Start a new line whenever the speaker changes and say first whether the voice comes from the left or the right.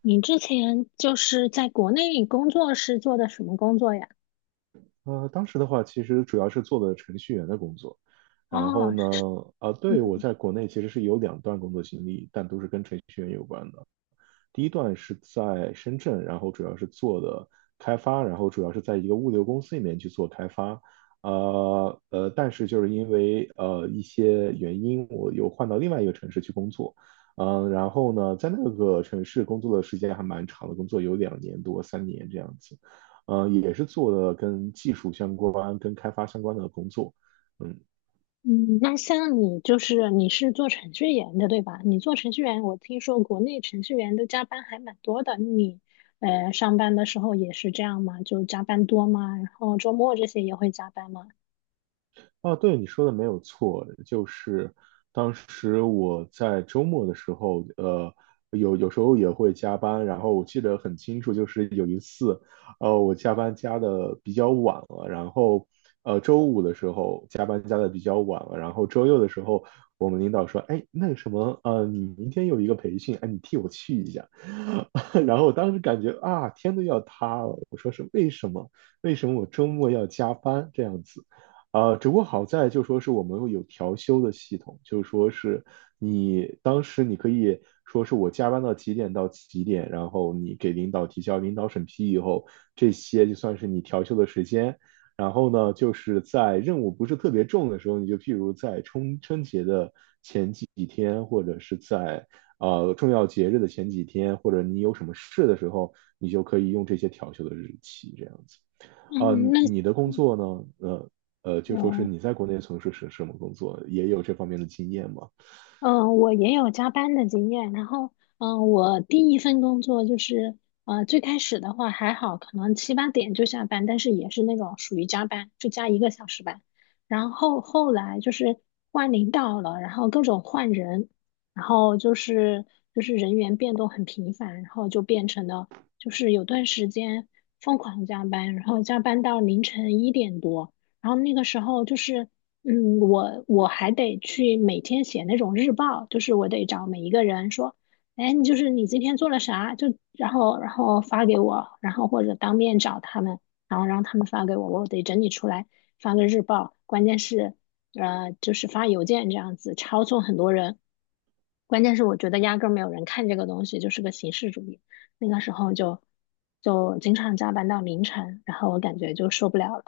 left: 你之前就是在国内工作是做的什么工作呀？
right: 当时的话，其实主要是做的程序员的工作。然后
left: 哦，
right: 呢，对，我
left: 嗯
right: 在国内其实是有两段工作经历，但都是跟程序员有关的。第一段是在深圳，然后主要是做的开发，然后主要是在一个物流公司里面去做开发。但是就是因为一些原因，我又换到另外一个城市去工作。然后呢，在那个城市工作的时间还蛮长的，工作有两年多、三年这样子。也是做的跟技术相关、跟开发相关的工作。嗯。
left: 嗯，那像你就是你是做程序员的对吧？你做程序员，我听说国内程序员都加班还蛮多的。你上班的时候也是这样吗？就加班多吗？然后周末这些也会加班吗？
right: 哦，对，你说的没有错，就是当时我在周末的时候，有时候也会加班，然后我记得很清楚，就是有一次，我加班加的比较晚了，然后周五的时候加班加的比较晚了，然后周六的时候，我们领导说，哎，那个什么，你明天有一个培训，哎，你替我去一下，然后我当时感觉啊，天都要塌了，我说是为什么？为什么我周末要加班这样子？只不过好在就说是我们有调休的系统，就说是你当时你可以说是我加班到几点到几点，然后你给领导提交，领导审批以后，这些就算是你调休的时间。然后呢，就是在任务不是特别重的时候，你就譬如在春节的前几天，或者是在重要节日的前几天，或者你有什么事的时候，你就可以用这些调休的日期这样子。啊，
left: 嗯，那
right: 你的工作呢？就说是
left: 哦。
right: 你在国内从事是什么工作？也有这方面的经验吗？
left: 嗯，我也有加班的经验。然后，嗯，我第一份工作就是，最开始的话还好，可能七八点就下班，但是也是那种属于加班，就加一个小时班。然后后来就是换领导了，然后各种换人，然后就是就是人员变动很频繁，然后就变成了就是有段时间疯狂加班，然后加班到凌晨一点多。然后那个时候就是嗯，我还得去每天写那种日报，就是我得找每一个人说，哎，你就是你今天做了啥，就然后发给我，然后或者当面找他们，然后让他们发给我，我得整理出来发个日报。关键是，就是发邮件这样子，抄送很多人。关键是我觉得压根儿没有人看这个东西，就是个形式主义。那个时候就经常加班到凌晨，然后我感觉就受不了了。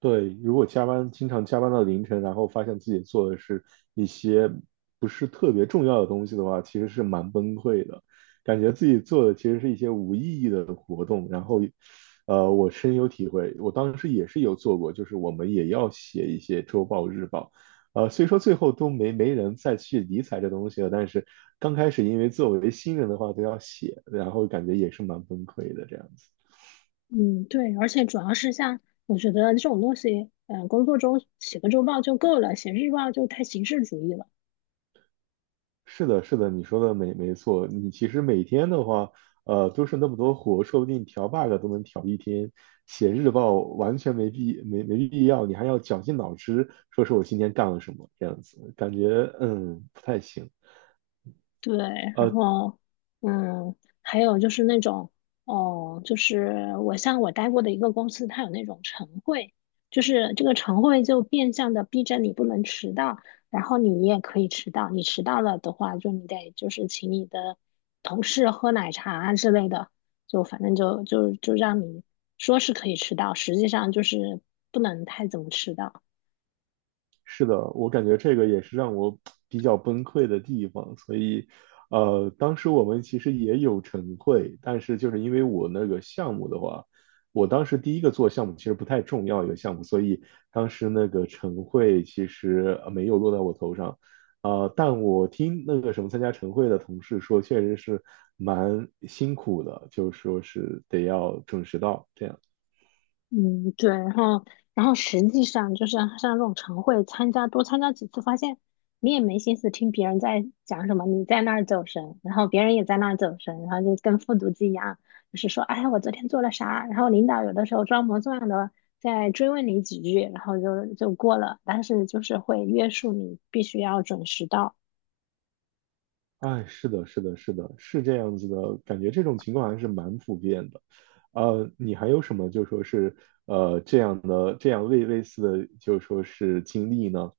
right: 对，如果加班，经常加班到凌晨，然后发现自己做的是一些不是特别重要的东西的话，其实是蛮崩溃的，感觉自己做的其实是一些无意义的活动。然后，我深有体会，我当时也是有做过，就是我们也要写一些周报、日报，虽说最后都没人再去理睬这东西了，但是刚开始因为作为新人的话都要写，然后感觉也是蛮崩溃的这样子。
left: 嗯，对，而且主要是像我觉得这种东西，嗯、工作中写个周报就够了，写日报就太形式主义了。
right: 是的，是的，你说的没错。你其实每天的话，都是那么多活，说不定调 bug 都能调一天。写日报完全没必要，你还要绞尽脑汁说我今天干了什么，这样子感觉不太行。
left: 对，然
right: 呃
left: 后，嗯，还有就是那种，哦，就是我像我待过的一个公司，它有那种晨会，就是这个晨会就变相的逼着你不能迟到，然后你也可以迟到，你迟到了的话，就你得就是请你的同事喝奶茶啊之类的，就反正就让你说是可以迟到，实际上就是不能太怎么迟到。
right: 是的，我感觉这个也是让我比较崩溃的地方，所以，当时我们其实也有晨会，但是就是因为我那个项目的话，我当时第一个做项目其实不太重要一个项目，所以当时那个晨会其实没有落在我头上，但我听那个什么参加晨会的同事说，确实是蛮辛苦的，就是说是得要准时到这样。
left: 嗯，对，然后，然后实际上就是像这种晨会，参加多参加几次，发现你也没心思听别人在讲什么，你在那儿走神，然后别人也在那儿走神，然后就跟复读机一样，就是说，哎，我昨天做了啥？然后领导有的时候装模作样的再追问你几句，然后就过了，但是就是会约束你必须要准时到。
right: 哎，是的，是的，是的，是这样子的，感觉这种情况还是蛮普遍的。你还有什么就说是这样的这样类类似的就说是经历呢？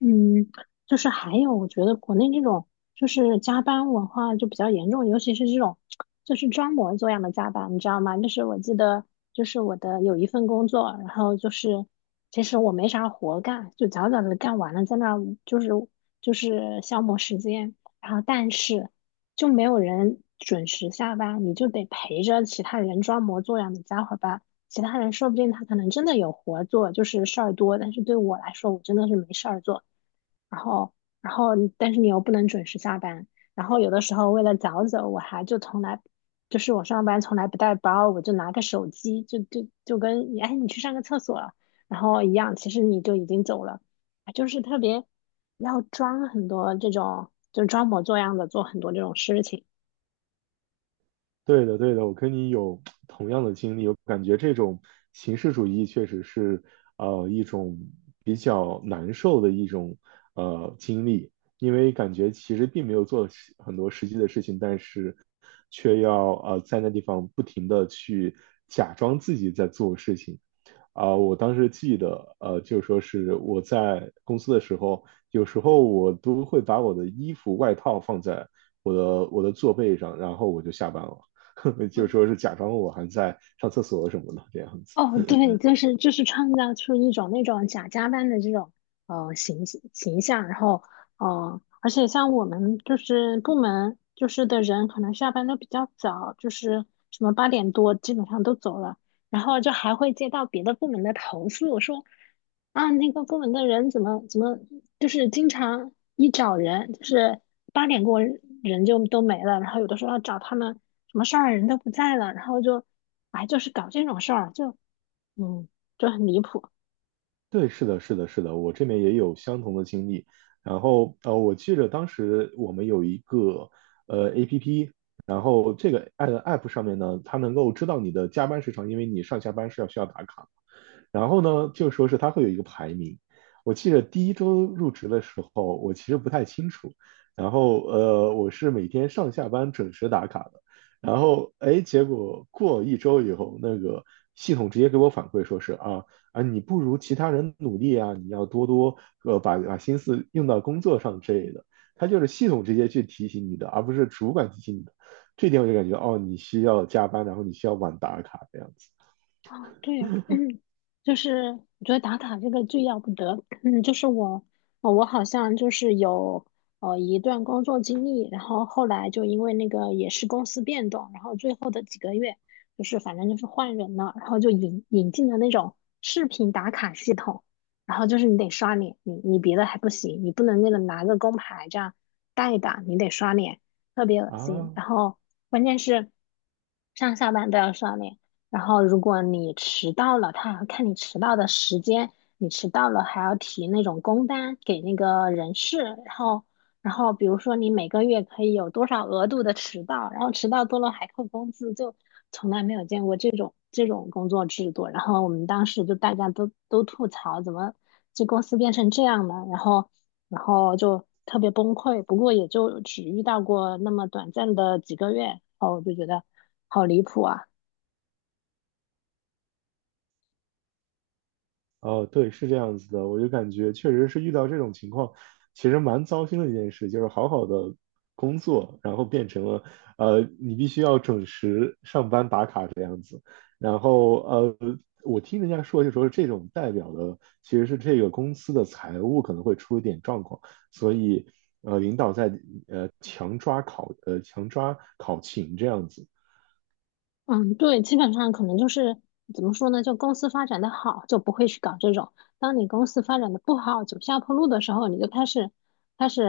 left: 嗯，就是还有，我觉得国内那种就是加班文化就比较严重，尤其是这种就是装模作样的加班，你知道吗？就是我记得，就是我的有一份工作，然后就是其实我没啥活干，就早早的干完了，在那儿就是就是消磨时间，然后但是就没有人准时下班，你就得陪着其他人装模作样的加会儿班。其他人说不定他可能真的有活做，就是事儿多，但是对我来说，我真的是没事儿做。然后，然后你但是你又不能准时下班，然后有的时候为了早走，我还就从来，就是我上班从来不带包，我就拿个手机，就跟你，哎，你去上个厕所了然后一样，其实你就已经走了，哎就是特别要装很多这种，就装模作样的做很多这种事情。
right: 对的，对的，我跟你有同样的经历，我感觉这种形式主义确实是一种比较难受的一种经历，因为感觉其实并没有做很多实际的事情，但是却要在那地方不停的去假装自己在做事情。啊，我当时记得，就说是我在公司的时候，有时候我都会把我的衣服、外套放在我的座背上，然后我就下班了。就说
left: 嗯。
right: 是假装我还在上厕所什么的这样
left: 哦，
right: 子。
left: 对，就是就是创造出一种那种假加班的这种形形象，然后而且像我们就是部门就是的人，可能下班都比较早，就是什么八点多基本上都走了，然后就还会接到别的部门的投诉，说啊那个部门的人怎么怎么就是经常一找人就是八点过人就都没了，然后有的时候要找他们什么事儿人都不在了，然后就。哎，就是搞这种事儿，就嗯，就很离谱。
right: 对，是的，是的，是的，我这边也有相同的经历。然后我记得当时我们有一个APP,然后这个 app 上面呢，它能够知道你的加班时长，因为你上下班是要需要打卡。然后呢，就说是它会有一个排名。我记得第一周入职的时候，我其实不太清楚。然后我是每天上下班准时打卡的。然后哎，结果过一周以后，那个系统直接给我反馈说是啊，你不如其他人努力啊，你要多多把心思用到工作上之类的。它就是系统直接去提醒你的，而不是主管提醒你的。这点我就感觉哦，你需要加班，然后你需要晚打卡这样子
left: 哦，对，嗯，就是我觉得打卡这个最要不得，嗯，就是我，我好像就是有一段工作经历，然后后来就因为那个也是公司变动，然后最后的几个月就是反正就是换人了，然后就引进了那种视频打卡系统，然后就是你得刷脸，你你别的还不行，你不能那个拿个工牌这样带一打，你得刷脸，特别恶心，
right: 啊。
left: 然后关键是上下班都要刷脸。然后如果你迟到了，他还要看你迟到的时间，你迟到了还要提那种工单给那个人事，然后然后比如说你每个月可以有多少额度的迟到，然后迟到多了还扣工资，就从来没有见过这种这种工作制度。然后我们当时就大家都吐槽，怎么这公司变成这样了？然后然后就特别崩溃。不过也就只遇到过那么短暂的几个月，然后我就觉得好离谱啊。
right: 哦，对，是这样子的，我就感觉确实是遇到这种情况，其实蛮糟心的一件事，就是好好的工作，然后变成了，你必须要准时上班打卡这样子，然后我听人家说，就说这种代表的其实是这个公司的财务可能会出一点状况，所以领导在强抓考勤这样子，
left: 嗯，对，基本上可能就是怎么说呢？就公司发展的好，就不会去搞这种；当你公司发展的不好，走下坡路的时候，你就开始开始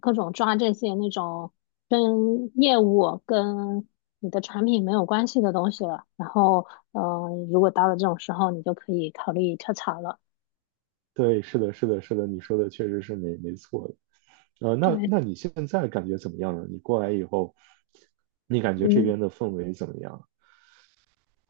left: 各种抓这些那种跟业务、跟你的产品没有关系的东西了。然后，嗯、如果到了这种时候，你就可以考虑跳槽了。
right: 对，是的，是的，是的，你说的确实是没错的。那
left: 对，
right: 那你现在感觉怎么样呢？你过来以后，你感觉这
left: 嗯。
right: 边的氛围怎么样？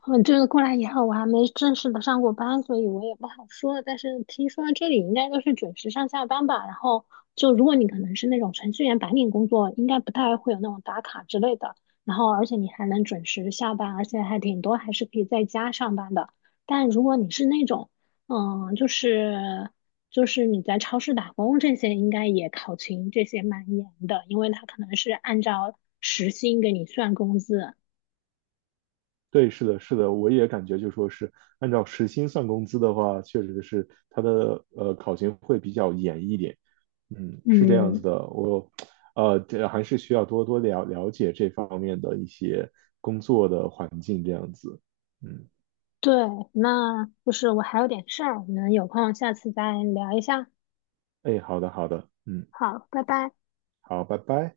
left: 嗯，就是过来以后，我还没正式的上过班，所以我也不好说。但是听说这里应该都是准时上下班吧？然后就如果你可能是那种程序员白领工作，应该不太会有那种打卡之类的。然后而且你还能准时下班，而且还挺多还是可以在家上班的。但如果你是那种，嗯，就是就是你在超市打工这些，应该也考勤这些蛮严的，因为他可能是按照时薪给你算工资。
right: 对，是的，是的，我也感觉就说是按照时薪算工资的话，确实是它的考勤会比较严一点。嗯，是这样子
left: 嗯。
right: 的，这还是需要多多了解这方面的一些工作的环境这样子。嗯，
left: 对，那就是我还有点事儿，我们有空下次再聊一下。
right: 哎，好的，好的，嗯，
left: 好，拜拜。
right: 好，拜拜。